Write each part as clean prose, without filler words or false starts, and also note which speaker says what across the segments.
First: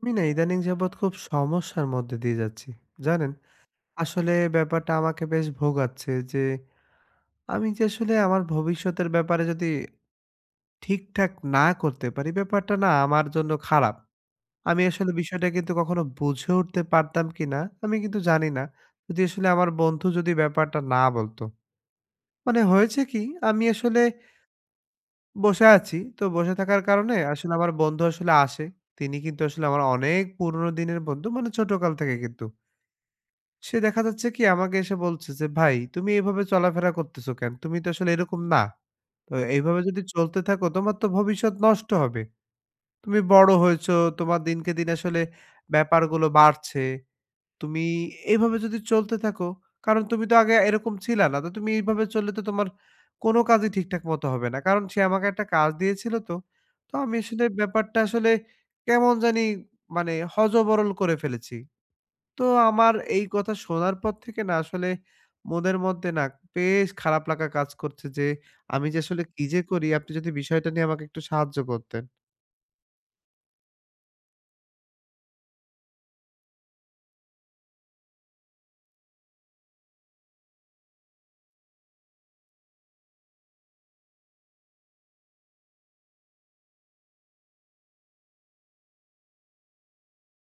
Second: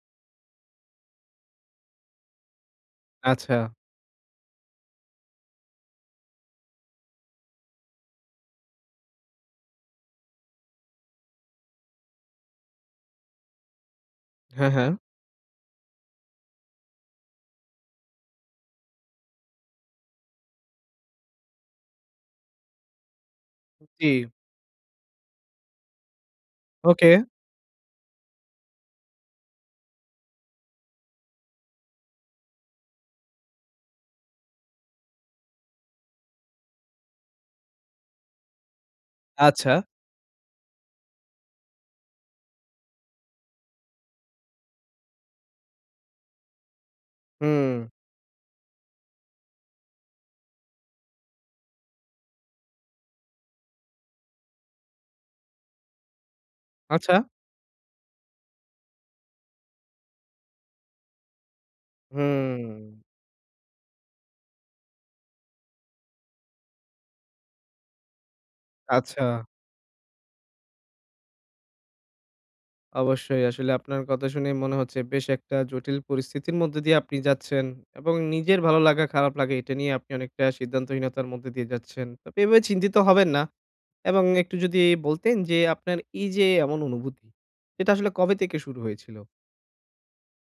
Speaker 1: আমি না ইদানিং যাবৎ খুব সমস্যার মধ্যে দিয়ে যাচ্ছি। জানেন?
Speaker 2: আচ্ছা।
Speaker 1: আসলে ব্যাপারটা আমাকে বেশ ভোগাচ্ছে যে, আমি যে আসলে আমার ভবিষ্যতের ব্যাপারে যদি ঠিকঠাক না করতে পারি, ব্যাপারটা না আমার জন্য খারাপ।
Speaker 2: হ্যাঁ,
Speaker 1: আমি
Speaker 2: হ্যাঁ।
Speaker 1: আসলে বিষয়টা কিন্তু কখনো বুঝে উঠতে পারতাম কিনা, আমি কিন্তু জানি না। যদি আসলে আমার বন্ধু যদি ব্যাপারটা না বলতো। মানে হয়েছে কি? আমি আসলে
Speaker 2: জি।
Speaker 1: বসে আছি। তো বসে থাকার
Speaker 2: ওকে।
Speaker 1: কারণে আসলে আমার বন্ধু আসলে আসে। তিনি কিন্তু আসলে আমার অনেক পুরনো দিনের বন্ধু, মানে ছোটকাল থেকে কিন্তু। সে দেখা যাচ্ছে কি আমাকে এসে বলছে যে, "ভাই তুমি এভাবে চলাফেরা করতেছো কেন? তুমি তো আসলে এরকম না। তো
Speaker 2: আচ্ছা।
Speaker 1: এইভাবে যদি চলতে থাকো তোমার তো ভবিষ্যৎ নষ্ট হবে। তুমি বড় হয়েছো, তোমার দিনকে দিন আসলে ব্যাপারগুলো বাড়ছে।
Speaker 2: হুম।
Speaker 1: তুমি এভাবে যদি চলতে থাকো, কারণ তুমি তো আগে এরকম ছিলা না। তো তুমি এইভাবে চললে তো তোমার কোনো কাজই ঠিকঠাক মতো হবে না।" কারণ সে আমাকে একটা কাজ দিয়েছিল তো। তো
Speaker 2: আচ্ছা।
Speaker 1: আমি আসলে ব্যাপারটা আসলে কেমন জানি মানে হযবরল করে ফেলেছি। তো
Speaker 2: হুম।
Speaker 1: আমার এই কথা শোনার পর থেকে না আসলে মনের মধ্যে না বেশ খারাপ লাগা কাজ করছে যে আমি যে আসলে
Speaker 2: আচ্ছা।
Speaker 1: কি যে করি আপনি যদি বিষয়টা নিয়ে আমাকে একটু সাহায্য করতেন।
Speaker 2: অবশ্যই। আসলে আপনার কথা শুনে মনে হচ্ছে বেশ একটা জটিল পরিস্থিতির মধ্যে দিয়ে আপনি যাচ্ছেন এবং নিজের ভালো লাগা খারাপ লাগা এটা নিয়ে আপনি অনেকটা সিদ্ধান্তহীনতার মধ্যে দিয়ে যাচ্ছেন। তবে এভাবে চিন্তিত হবেন না এবং একটু যদি বলতেন যে আপনার এই যে এমন অনুভূতি এটা আসলে কবে থেকে শুরু হয়েছিল?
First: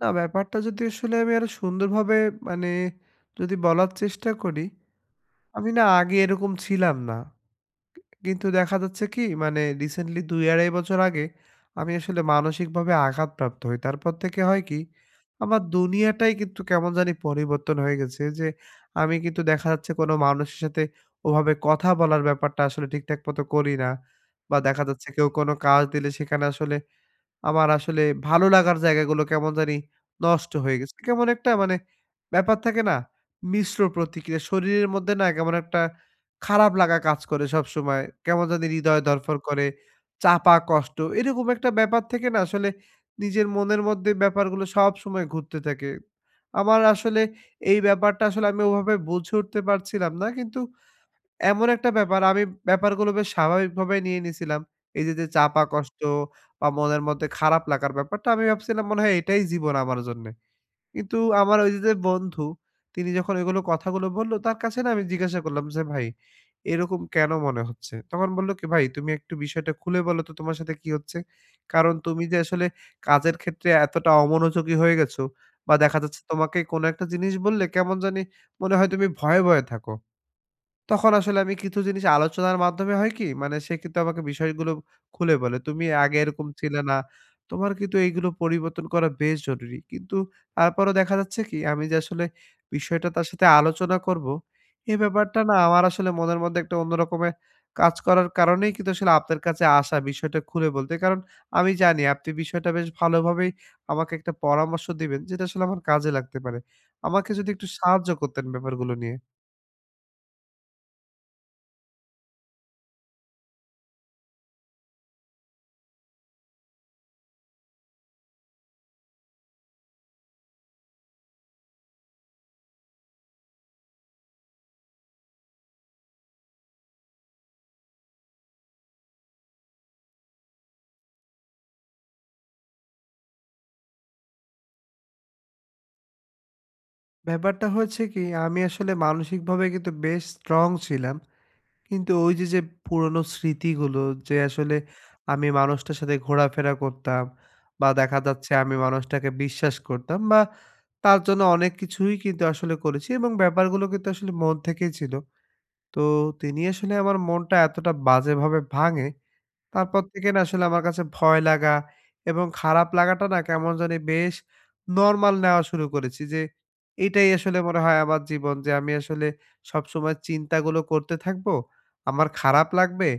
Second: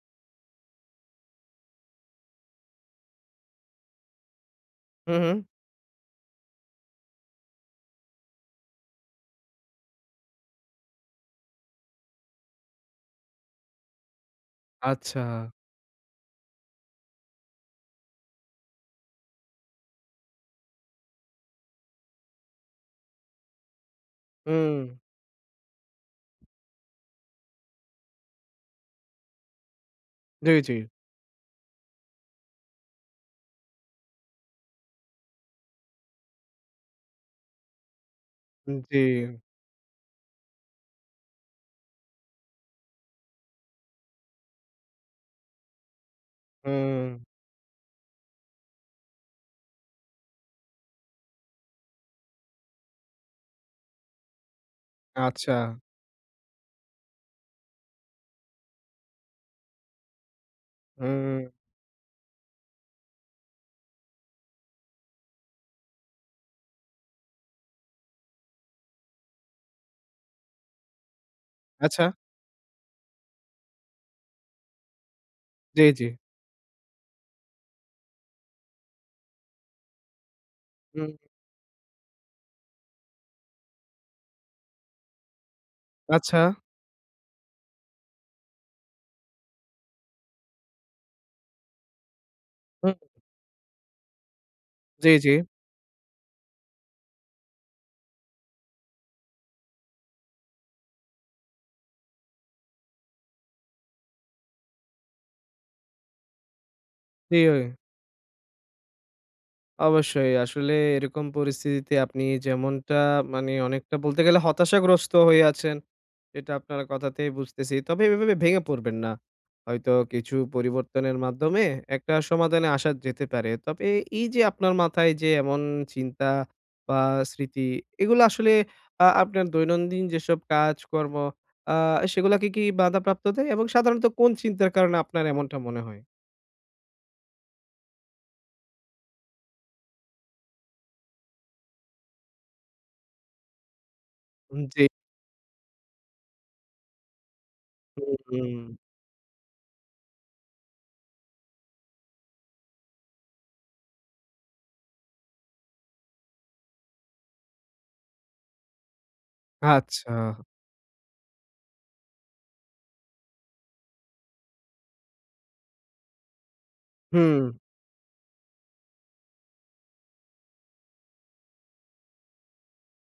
Speaker 1: না ব্যাপারটা যদি আসলে আমি আরো সুন্দরভাবে মানে যদি বলার চেষ্টা করি,
Speaker 2: হু, হু।
Speaker 1: আমি না আগে এরকম ছিলাম না। কিন্তু দেখা যাচ্ছে কি মানে রিসেন্টলি ২ ২.৫ বছর আগে আমি আসলে মানসিকভাবে আঘাতপ্রাপ্ত হই। তারপর থেকে হয় কি
Speaker 2: আচ্ছা।
Speaker 1: আমার দুনিয়াটাই কিন্তু কেমন জানি পরিবর্তন হয়ে গেছে যে আমি কিন্তু দেখা যাচ্ছে কোনো মানুষের সাথে ওভাবে কথা বলার ব্যাপারটা আসলে ঠিকঠাক মতো করি না। বা
Speaker 2: হুম।
Speaker 1: দেখা যাচ্ছে কেউ কোনো কাজ দিলে সেখানে আসলে আমার আসলে ভালো লাগার জায়গাগুলো কেমন জানি নষ্ট
Speaker 2: জি, জি।
Speaker 1: হয়ে গেছে। কেমন একটা মানে ব্যাপার থাকে না? মিশ্র প্রতিক্রিয়া। শরীরের মধ্যে না কেমন একটা খারাপ লাগা কাজ করে সবসময়। কেমন জানি
Speaker 2: জি।
Speaker 1: হৃদয় ধড়ফড় করে, চাপা কষ্ট এরকম একটা ব্যাপার থেকে না আসলে নিজের মনের মধ্যে ব্যাপারগুলো সবসময় ঘুরতে থাকে। আমার
Speaker 2: হুম।
Speaker 1: আসলে এই ব্যাপারটা আসলে আমি ওভাবে বুঝে উঠতে পারছিলাম না। কিন্তু এমন একটা ব্যাপার আমি ব্যাপারগুলো বেশ স্বাভাবিকভাবে নিয়ে নিয়েছিলাম। এই যে, যে
Speaker 2: আচ্ছা।
Speaker 1: চাপা কষ্ট বা মনের মধ্যে খারাপ লাগার ব্যাপারটা আমি ভাবছিলাম মনে হয় এটাই জীবন আমার জন্যে। কিন্তু
Speaker 2: হুম।
Speaker 1: আমার ওই যে, যে বন্ধু তিনি যখন এগুলো কথাগুলো বলল তার কাছে না আমি জিজ্ঞাসা করলাম যে, "ভাই এরকম কেন মনে হচ্ছে?" তখন বলল কি, "ভাই তুমি একটু বিষয়টা খুলে বলো তো তোমার সাথে কি হচ্ছে? কারণ
Speaker 2: আচ্ছা,
Speaker 1: তুমি যে আসলে কাজের ক্ষেত্রে এতটা অমনোযোগী হয়ে গেছো বা
Speaker 2: জি,
Speaker 1: দেখা
Speaker 2: জি।
Speaker 1: যাচ্ছে তোমাকে কোনো একটা জিনিস বললে কেমন জানি মনে হয় তুমি ভয়ে, ভয়ে থাকো।"
Speaker 2: হুম।
Speaker 1: তখন আসলে আমি কিছু জিনিস আলোচনার মাধ্যমে হয় কি, মানে সে কিন্তু আমাকে বিষয়গুলো খুলে বলে। "তুমি আগে
Speaker 2: আচ্ছা।
Speaker 1: এরকম ছিলে না। তোমার কিন্তু এইগুলো পরিবর্তন করা বেশ জরুরি।" কিন্তু তারপরও দেখা যাচ্ছে কি আমি যে আসলে
Speaker 2: হুম।
Speaker 1: বিষয়টা তার সাথে আলোচনা করব, এই
Speaker 2: জি, জি।
Speaker 1: ব্যাপারটা না আমার আসলে মনের মধ্যে একটা অন্য রকমের কাজ করার কারণেই কিন্তু আসলে আপনার কাছে আসা বিষয়টা খুলে বলতে। কারণ আমি জানি আপনি বিষয়টা বেশ ভালোভাবেই আমাকে একটা পরামর্শ দিবেন যেটা আসলে আমার কাজে লাগতে পারে। আমাকে
Speaker 2: জি,
Speaker 1: যদি
Speaker 2: ওই
Speaker 1: একটু সাহায্য করতেন ব্যাপারগুলো নিয়ে।
Speaker 2: অবশ্যই। আসলে এরকম পরিস্থিতিতে আপনি যেমনটা মানে অনেকটা বলতে গেলে হতাশাগ্রস্ত হয়ে আছেন। এটা আপনার কথাতেই বুঝতেছি। তবে এভাবে ভেঙে পড়বেন না। হয়তো কিছু পরিবর্তনের মাধ্যমে একটা সমাধানে আসা যেতে পারে। তবে এই যে আপনার মাথায় যে এমন চিন্তা বা স্মৃতি, এগুলো আসলে আপনার দৈনন্দিন যেসব কাজকর্ম আ সেগুলাকে কি বাধাপ্রাপ্ত দেয়? এবং সাধারণত কোন চিন্তার কারণে আপনার এমনটা মনে হয়?
Speaker 1: ব্যাপারটা হচ্ছে কি, আমি আসলে মানসিকভাবে কিন্তু বেশ স্ট্রং ছিলাম। কিন্তু ওই যে, যে পুরনো স্মৃতিগুলো যে আসলে
Speaker 2: জি,
Speaker 1: আমি মানুষটার সাথে ঘোরাফেরা করতাম বা
Speaker 2: হুম,
Speaker 1: দেখা যাচ্ছে
Speaker 2: হুম।
Speaker 1: আমি মানুষটাকে বিশ্বাস করতাম বা তার জন্য অনেক কিছুই কিন্তু আসলে করেছি এবং ব্যাপারগুলো কিন্তু আসলে মন থেকেই ছিল। তো তিনি আসলে আমার মনটা এতটা বাজেভাবে ভাঙে তারপর
Speaker 2: আচ্ছা,
Speaker 1: থেকে না আসলে আমার কাছে ভয় লাগা এবং খারাপ লাগাটা না কেমন জানি বেশ নরমাল নেওয়া শুরু করেছি যে এটাই
Speaker 2: হুম।
Speaker 1: আসলে মনে হয় আমার জীবন যে আমি আসলে সবসময় চিন্তাগুলো করতে থাকবো আমার খারাপ লাগবে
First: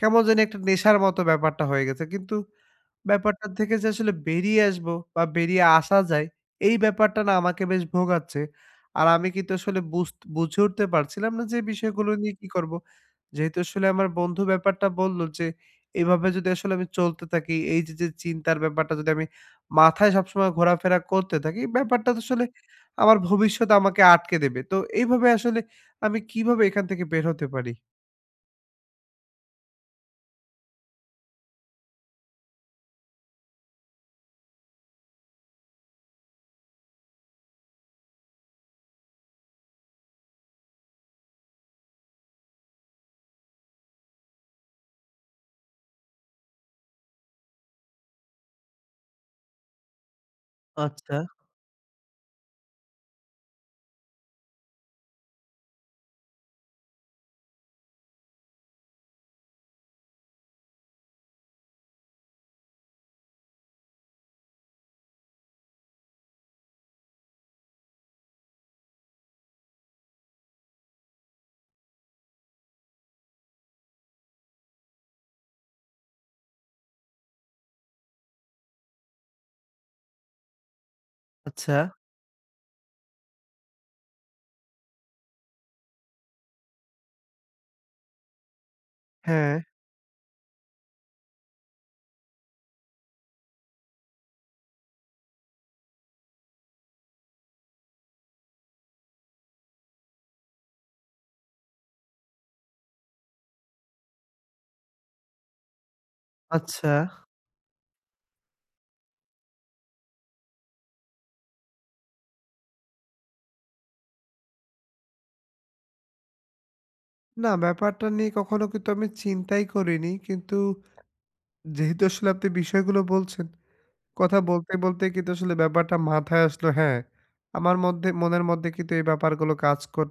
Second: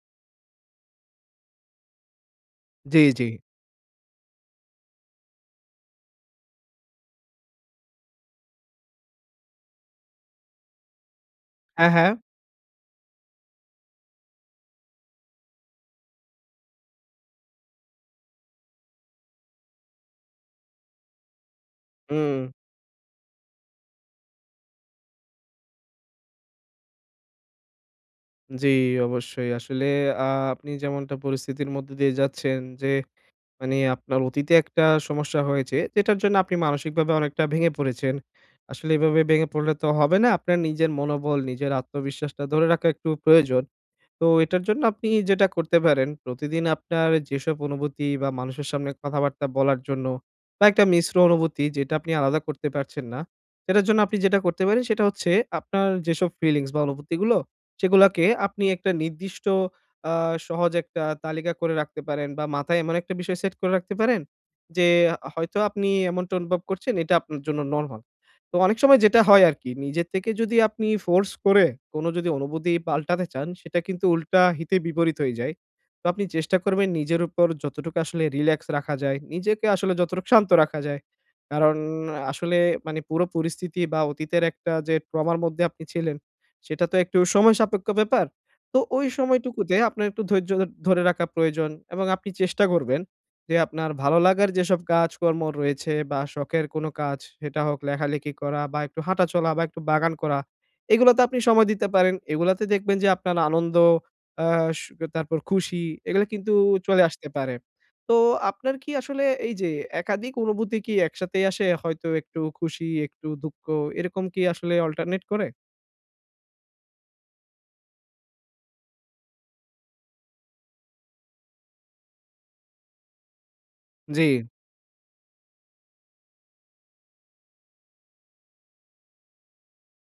Speaker 1: কেমন জানি একটা নেশার মতো ব্যাপারটা হয়ে গেছে কিন্তু
Speaker 2: জি, জি।
Speaker 1: ব্যাপারটা থেকে যে আসলে বেরিয়ে আসবো বা বেরিয়ে আসা যায়, এই ব্যাপারটা না আমাকে বেশ ভোগাচ্ছে। আর আমি কিন্তু আসলে বুঝে উঠতে পারছিলাম না যে এই
Speaker 2: হ্যাঁ,
Speaker 1: বিষয়গুলো
Speaker 2: হ্যাঁ।
Speaker 1: নিয়ে কি করব? যেহেতু আসলে আমার বন্ধু ব্যাপারটা বলল যে, এভাবে যদি আসলে আমি চলতে থাকি, এই যে, যে চিন্তার ব্যাপারটা যদি আমি মাথায় সবসময় ঘোরাফেরা করতে থাকি, ব্যাপারটা তো
Speaker 2: হুম।
Speaker 1: আসলে আমার ভবিষ্যৎ আমাকে আটকে দেবে। তো এইভাবে আসলে আমি কিভাবে এখান থেকে বের হতে পারি?
Speaker 2: জি, অবশ্যই। আসলে আ আপনি যেমনটা পরিস্থিতির মধ্যে দিয়ে যাচ্ছেন যে, মানে আপনার অতীতে একটা সমস্যা হয়েছে, যেটার জন্য আপনি মানসিকভাবে অনেকটা ভেঙে পড়েছেন। আসলে এভাবে ভেঙে পড়লে তো হবে না। আপনার নিজের মনোবল, নিজের আত্মবিশ্বাসটা ধরে রাখা একটু প্রয়োজন। তো এটার জন্য আপনি যেটা করতে পারেন, প্রতিদিন আপনার যেসব অনুভূতি বা মানুষের সামনে কথাবার্তা বলার জন্য বা একটা
Speaker 1: আচ্ছা,
Speaker 2: মিশ্র অনুভূতি যেটা আপনি আলাদা করতে পারছেন না, সেটার জন্য আপনি যেটা করতে পারেন সেটা হচ্ছে আপনার যেসব ফিলিংস বা অনুভূতিগুলো সেগুলাকে আপনি একটা নির্দিষ্ট আ সহজ একটা তালিকা করে রাখতে পারেন বা মাথায় এমন একটা বিষয় সেট করে রাখতে পারেন যে হয়তো আপনি এমনটা অনুভব করছেন এটা আপনার জন্য নরমাল। তো অনেক সময় যেটা হয় আরকি, নিজে থেকে যদি আপনি ফোর্স করে কোন যদি অনুভূতি পাল্টাতে চান, সেটা কিন্তু উল্টা হিতে বিপরীত হয়ে যায়। তো আপনি চেষ্টা করবেন নিজের উপর যতটুকু আসলে রিল্যাক্স রাখা যায়, নিজেকে আসলে যতটুকু শান্ত রাখা যায়।
Speaker 1: আচ্ছা,
Speaker 2: কারণ আসলে মানে পুরো পরিস্থিতি বা অতীতের একটা যে ট্রমার মধ্যে আপনি ছিলেন, সেটা তো একটু সময় সাপেক্ষ ব্যাপার। তো ওই
Speaker 1: হ্যাঁ।
Speaker 2: সময়টুকুতে আপনার একটু ধৈর্য ধরে রাখা প্রয়োজন এবং আপনি চেষ্টা করবেন যে আপনার ভালো লাগার যেসব কাজকর্ম রয়েছে বা শখের কোনো কাজ, সেটা হোক লেখালেখি করা বা একটু হাঁটাচলা বা একটু বাগান করা, এগুলোতে আপনি সময় দিতে পারেন। এগুলাতে দেখবেন যে আপনার আনন্দ আ সু তারপর খুশি এগুলো কিন্তু
Speaker 1: আচ্ছা।
Speaker 2: চলে আসতে পারে। তো আপনার কি আসলে এই যে একাধিক অনুভূতি কি একসাথেই আসে? হয়তো একটু খুশি, একটু দুঃখ এরকম কি আসলে অল্টারনেট করে?
Speaker 1: না, ব্যাপারটা নিয়ে কখনো কিন্তু আমি চিন্তাই করিনি। কিন্তু যেহেতু আসলে আপনি বিষয়গুলো বলছেন
Speaker 2: জি।
Speaker 1: কথা বলতে, বলতে কিন্তু আসলে ব্যাপারটা মাথায় আসলো। হ্যাঁ, আমার মধ্যে মনের মধ্যে কিন্তু এই ব্যাপারগুলো কাজ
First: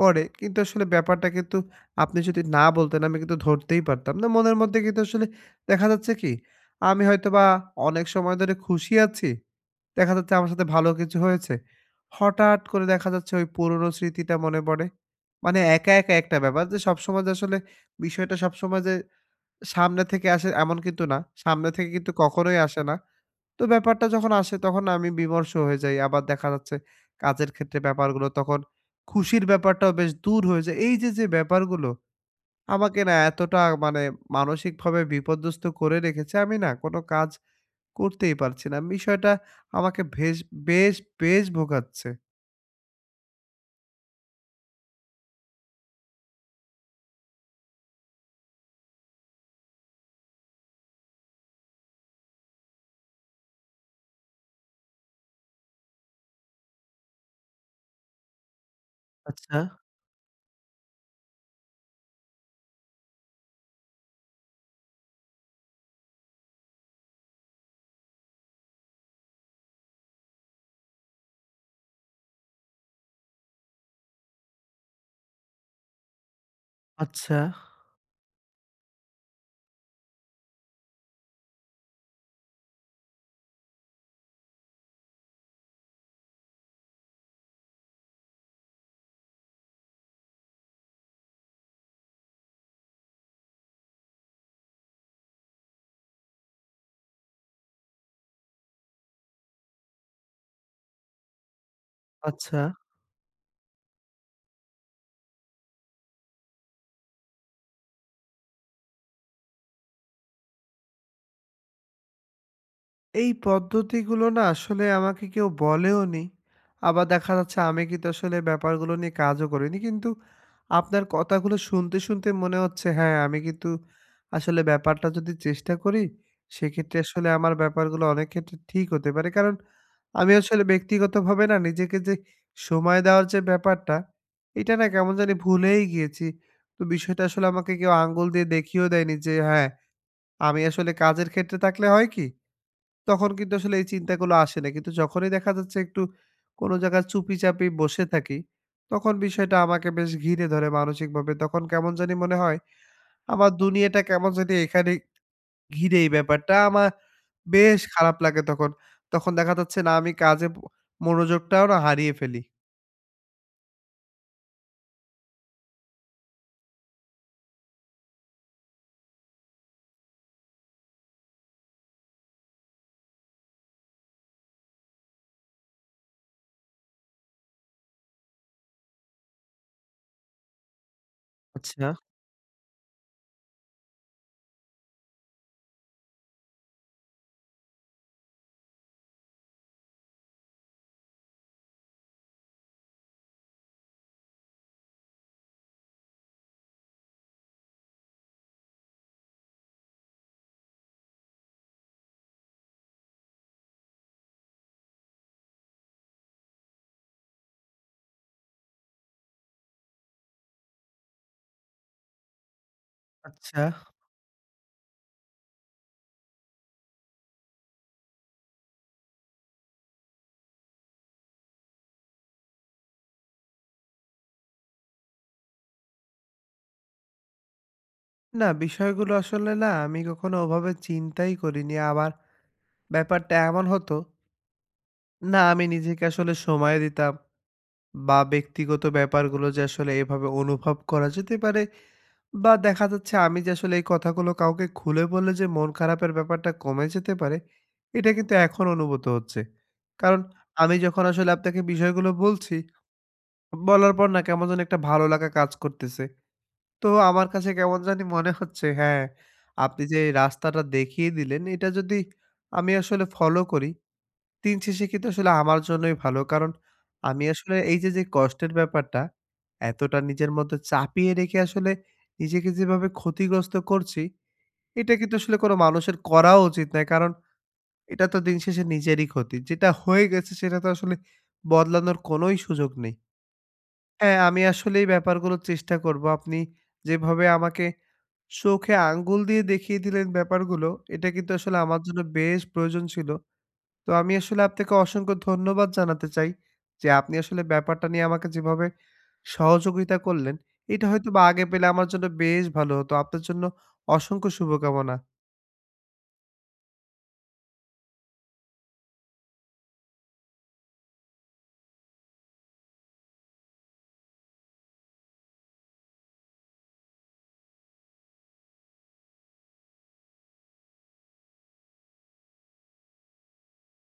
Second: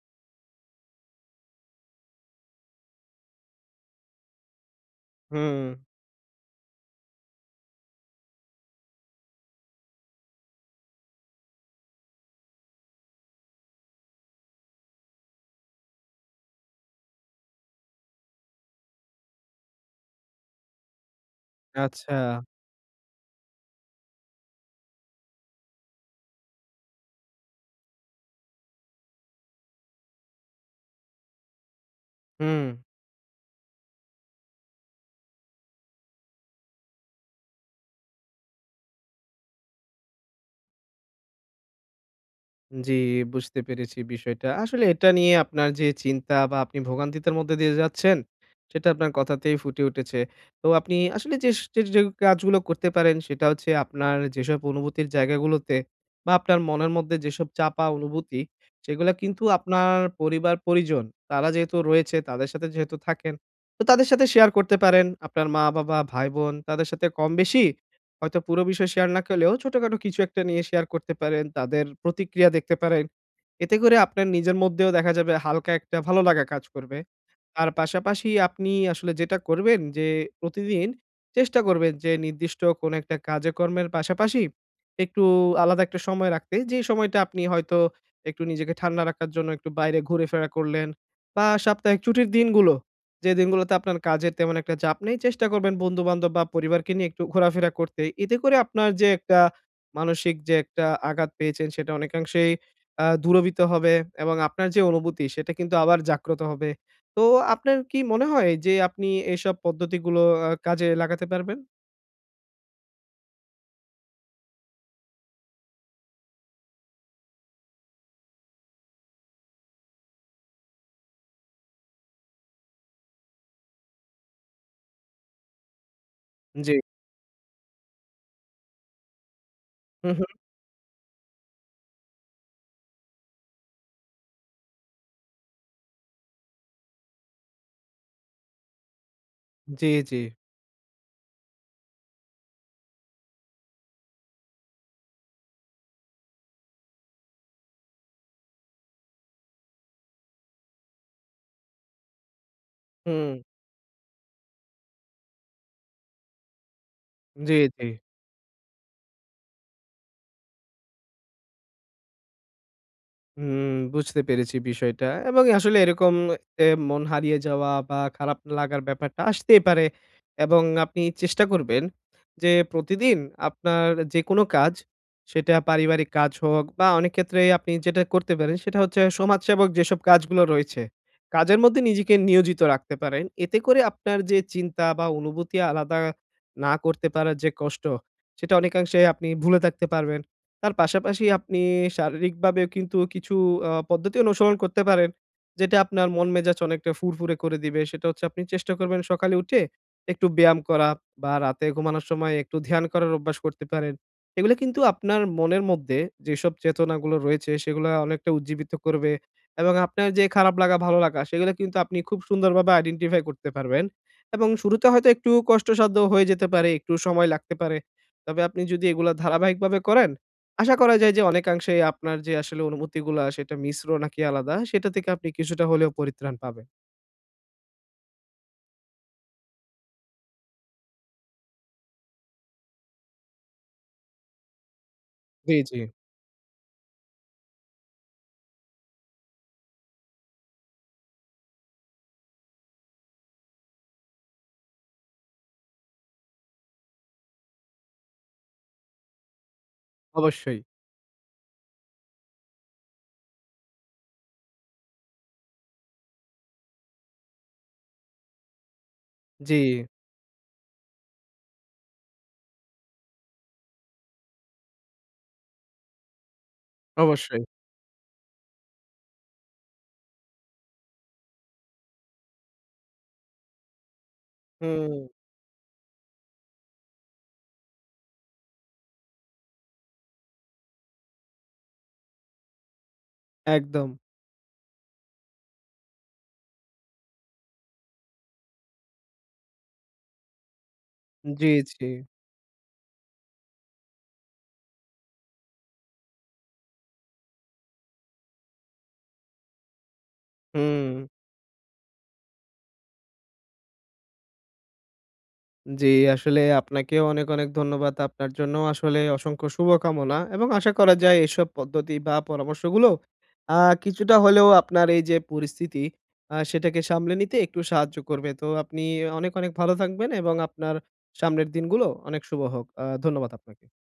Speaker 1: করে। কিন্তু আসলে ব্যাপারটা কিন্তু আপনি যদি না বলতেন আমি কিন্তু ধরতেই পারতাম না। মনের মধ্যে কিন্তু আসলে
Speaker 2: হুম।
Speaker 1: দেখা যাচ্ছে কি, আমি হয়তোবা অনেক সময় ধরে খুশি আছি। দেখা যাচ্ছে আমার সাথে ভালো কিছু হয়েছে। হঠাৎ করে দেখা যাচ্ছে ওই পুরনো স্মৃতিটা মনে পড়ে। মানে একা, একা একটা ব্যাপার যে সবসময় যে আসলে বিষয়টা সবসময় যে সামনে থেকে আসে এমন কিন্তু না। সামনে থেকে কিন্তু
Speaker 2: আচ্ছা।
Speaker 1: কখনোই আসে না। তো ব্যাপারটা যখন আসে তখন আমি বিমর্ষ হয়ে যাই। আবার দেখা যাচ্ছে কাজের ক্ষেত্রে ব্যাপারগুলো তখন খুশির ব্যাপারটাও বেশ দূর হয়ে যায়। এই যে, যে ব্যাপারগুলো
Speaker 2: হুম।
Speaker 1: আমাকে না এতটা মানে মানসিকভাবে বিপর্যস্ত করে রেখেছে, আমি না কোনো কাজ করতেই পারছি না। বিষয়টা আমাকে বেশ, বেশ ভোগাচ্ছে।
Speaker 2: জি, বুঝতে পেরেছি বিষয়টা। আসলে এটা নিয়ে আপনার যে চিন্তা বা আপনি ভোগান্তিতার মধ্যে দিয়ে যাচ্ছেন, সেটা আপনার কথাতেই ফুটে উঠেছে। তো আপনি আসলে যে কাজগুলো করতে পারেন সেটা হচ্ছে আপনার যেসব অনুভূতির জায়গাগুলোতে বা আপনার মনের মধ্যে যেসব চাপা অনুভূতি, সেগুলা কিন্তু
Speaker 1: আচ্ছা,
Speaker 2: আপনার পরিবার-পরিজন তারা যেহেতু রয়েছে, তাদের সাথে যেহেতু থাকেন, তো তাদের সাথে শেয়ার করতে পারেন। আপনার মা-বাবা, ভাই-বোন তাদের সাথে কম বেশি হয়তো পুরো বিষয় শেয়ার না করলেও ছোটখাটো কিছু একটা নিয়ে শেয়ার করতে পারেন। তাদের প্রতিক্রিয়া দেখতে পারেন এতে করে আপনার নিজের মধ্যেও দেখা যাবে হালকা একটা ভালো লাগা কাজ করবে।
Speaker 1: আচ্ছা,
Speaker 2: তার পাশাপাশি আপনি আসলে যেটা করবেন যে প্রতিদিন চেষ্টা করবেন যে নির্দিষ্ট কোনো একটা কাজে-কর্মের পাশাপাশি একটু আলাদা একটা সময় রাখতে। যে সময়টা আপনি হয়তো একটু নিজেকে ঠান্ডা রাখার জন্য একটু বাইরে ঘুরে-ফেরা করলেন বা সাপ্তাহিক ছুটির দিনগুলো, যে দিনগুলোতে আপনার কাজের তেমন একটা চাপ নেই, চেষ্টা করবেন বন্ধু-বান্ধব বা পরিবারকে নিয়ে একটু ঘোরাফেরা করতে। এতে করে আপনার যে একটা মানসিক যে একটা আঘাত পেয়েছেন সেটা অনেকাংশেই
Speaker 1: আচ্ছা।
Speaker 2: দূরভীত হবে এবং আপনার যে অনুভূতি সেটা কিন্তু আবার জাগ্রত হবে। তো আপনার কি মনে হয় যে আপনি এসব পদ্ধতিগুলো কাজে লাগাতে পারবেন?
Speaker 1: এই পদ্ধতিগুলো না আসলে আমাকে কেউ বলেওনি। আবার দেখা যাচ্ছে আমি কিন্তু আসলে ব্যাপারগুলো নিয়ে কাজও করিনি। কিন্তু আপনার কথাগুলো শুনতে, শুনতে মনে হচ্ছে হ্যাঁ, আমি কিন্তু আসলে ব্যাপারটা যদি চেষ্টা করি,
Speaker 2: জি।
Speaker 1: সেক্ষেত্রে আসলে আমার ব্যাপারগুলো অনেক ক্ষেত্রে ঠিক হতে পারে। কারণ
Speaker 2: হু, হু।
Speaker 1: আমি আসলে ব্যক্তিগতভাবে না নিজেকে যে সময় দেওয়ার যে ব্যাপারটা, এটা না কেমন জানি ভুলেই গিয়েছি। তো বিষয়টা আসলে আমাকে কেউ আঙ্গুল দিয়ে দেখিয়েও দেয়নি যে হ্যাঁ,
Speaker 2: জি, জি।
Speaker 1: আমি আসলে কাজের ক্ষেত্রে থাকলে হয় কি তখন কিন্তু আসলে এই চিন্তাগুলো আসে না। কিন্তু যখনই দেখা যাচ্ছে একটু কোনো জায়গায় চুপিচাপি বসে থাকি, তখন বিষয়টা আমাকে বেশ ঘিরে ধরে মানসিকভাবে। তখন কেমন জানি মনে হয়
Speaker 2: হুম।
Speaker 1: আমার দুনিয়াটা কেমন জানি এখানে ঘিরে এই ব্যাপারটা আমার
Speaker 2: জি,
Speaker 1: বেশ
Speaker 2: জি।
Speaker 1: খারাপ লাগে তখন। তখন দেখা যাচ্ছে না আমি কাজে মনোযোগটাও না হারিয়ে ফেলি।
Speaker 2: হুম, বুঝতে পেরেছি বিষয়টা। এবং আসলে এরকম মন হারিয়ে যাওয়া বা খারাপ লাগার ব্যাপারটা আসতেই পারে। এবং আপনি চেষ্টা করবেন যে প্রতিদিন আপনার যেকোনো কাজ, সেটা পারিবারিক কাজ হোক বা অনেক ক্ষেত্রেই আপনি যেটা করতে পারেন সেটা হচ্ছে সমাজসেবক যেসব কাজগুলো রয়েছে, কাজের মধ্যে
Speaker 1: আচ্ছা,
Speaker 2: নিজেকে নিয়োজিত রাখতে পারেন। এতে করে আপনার যে চিন্তা বা অনুভূতি আলাদা না করতে পারার যে কষ্ট, সেটা অনেকাংশে আপনি ভুলে থাকতে পারবেন। তার পাশাপাশি আপনি শারীরিকভাবেও কিন্তু কিছু পদ্ধতি অনুসরণ করতে পারেন। যেটা আপনার মন মেজাজ অনেকটা ফুরফুরে করে দিবে। সেটা হচ্ছে আপনি চেষ্টা করবেন সকালে উঠে একটু ব্যায়াম করা বা রাতে ঘুমানোর সময় একটু ধ্যান করার অভ্যাস করতে পারেন। এগুলো কিন্তু আপনার মনের মধ্যে যেসব চেতনাগুলো রয়েছে সেগুলা অনেকটা উজ্জীবিত করবে এবং আপনার যে খারাপ লাগা, ভালো লাগা সেগুলো কিন্তু আপনি খুব সুন্দরভাবে আইডেন্টিফাই করতে
Speaker 1: আচ্ছা।
Speaker 2: পারবেন। এবং শুরুতে হয়তো একটু কষ্টসাধ্য হয়ে যেতে পারে, একটু সময় লাগতে পারে। তবে আপনি যদি এগুলা ধারাবাহিকভাবে করেন আশা করা যায় যে অনেকাংশেই আপনার যে আসলে অনুভূতিগুলা সেটা মিশ্র নাকি আলাদা, সেটা থেকে আপনি কিছুটা হলেও পরিত্রাণ পাবেন।
Speaker 1: না, বিষয়গুলো আসলে না আমি কখনো ওভাবে চিন্তাই করিনি। আবার ব্যাপারটা এমন হতো, না
Speaker 2: জি,
Speaker 1: আমি
Speaker 2: জি।
Speaker 1: নিজেকে আসলে সময় দিতাম। বা ব্যক্তিগত ব্যাপারগুলো যে আসলে এভাবে অনুভব করা যেতে পারে বা দেখা যাচ্ছে আমি যে আসলে এই কথাগুলো কাউকে খুলে বললে যে মন খারাপের ব্যাপারটা কমে যেতে পারে এটা কিন্তু এখন অনুভূত হচ্ছে। কারণ
Speaker 2: অবশ্যই।
Speaker 1: আমি যখন আসলে আপনাকে বিষয়গুলো বলছি, বলার পর না কেমন যেন একটা ভালো লাগা কাজ করতেছে। তো আমার কাছে কেমন জানি মনে হচ্ছে হ্যাঁ,
Speaker 2: জি,
Speaker 1: আপনি যে এই রাস্তাটা দেখিয়ে দিলেন এটা যদি আমি আসলে ফলো করি দিন শেষে কিন্তু আসলে আমার জন্যই ভালো। কারণ আমি
Speaker 2: অবশ্যই।
Speaker 1: আসলে এই যে, যে কষ্টের ব্যাপারটা, এতটা নিজের মধ্যে চাপিয়ে রেখে আসলে নিজেকে যেভাবে ক্ষতিগ্রস্ত করছি,
Speaker 2: হুম,
Speaker 1: এটা কিন্তু আসলে কোনো মানুষের করাও উচিত নয়। কারণ এটা তো দিন শেষে নিজেরই ক্ষতি। যেটা হয়ে গেছে সেটা তো আসলে বদলানোর কোনোই সুযোগ নেই।
Speaker 2: একদম।
Speaker 1: হ্যাঁ, আমি আসলে এই ব্যাপারগুলো চেষ্টা করব। আপনি যেভাবে আমাকে চোখে আঙ্গুল দিয়ে দেখিয়ে দিলেন ব্যাপারগুলো, এটা কিন্তু
Speaker 2: জি,
Speaker 1: আসলে আমার
Speaker 2: জি।
Speaker 1: জন্য বেশ প্রয়োজন ছিল। তো আমি আসলে আপনাকে অসংখ্য ধন্যবাদ জানাতে চাই যে আপনি আসলে ব্যাপারটা নিয়ে আমাকে যেভাবে সহযোগিতা করলেন, এটা
Speaker 2: হুম।
Speaker 1: হয়তোবা আগে পেলে আমার জন্য বেশ ভালো হতো। আপনার জন্য অসংখ্য শুভকামনা।
Speaker 2: জি, আসলে আপনাকেও অনেক, অনেক ধন্যবাদ। আপনার জন্যও আসলে অসংখ্য শুভকামনা এবং আশা করা যায় এসব পদ্ধতি বা পরামর্শগুলো আ কিছুটা হলেও আপনার এই যে পরিস্থিতি সেটাকে সামলে নিতে একটু সাহায্য করবে। তো আপনি অনেক, অনেক ভালো থাকবেন এবং আপনার সামনের দিনগুলো অনেক শুভ হোক। ধন্যবাদ আপনাকে।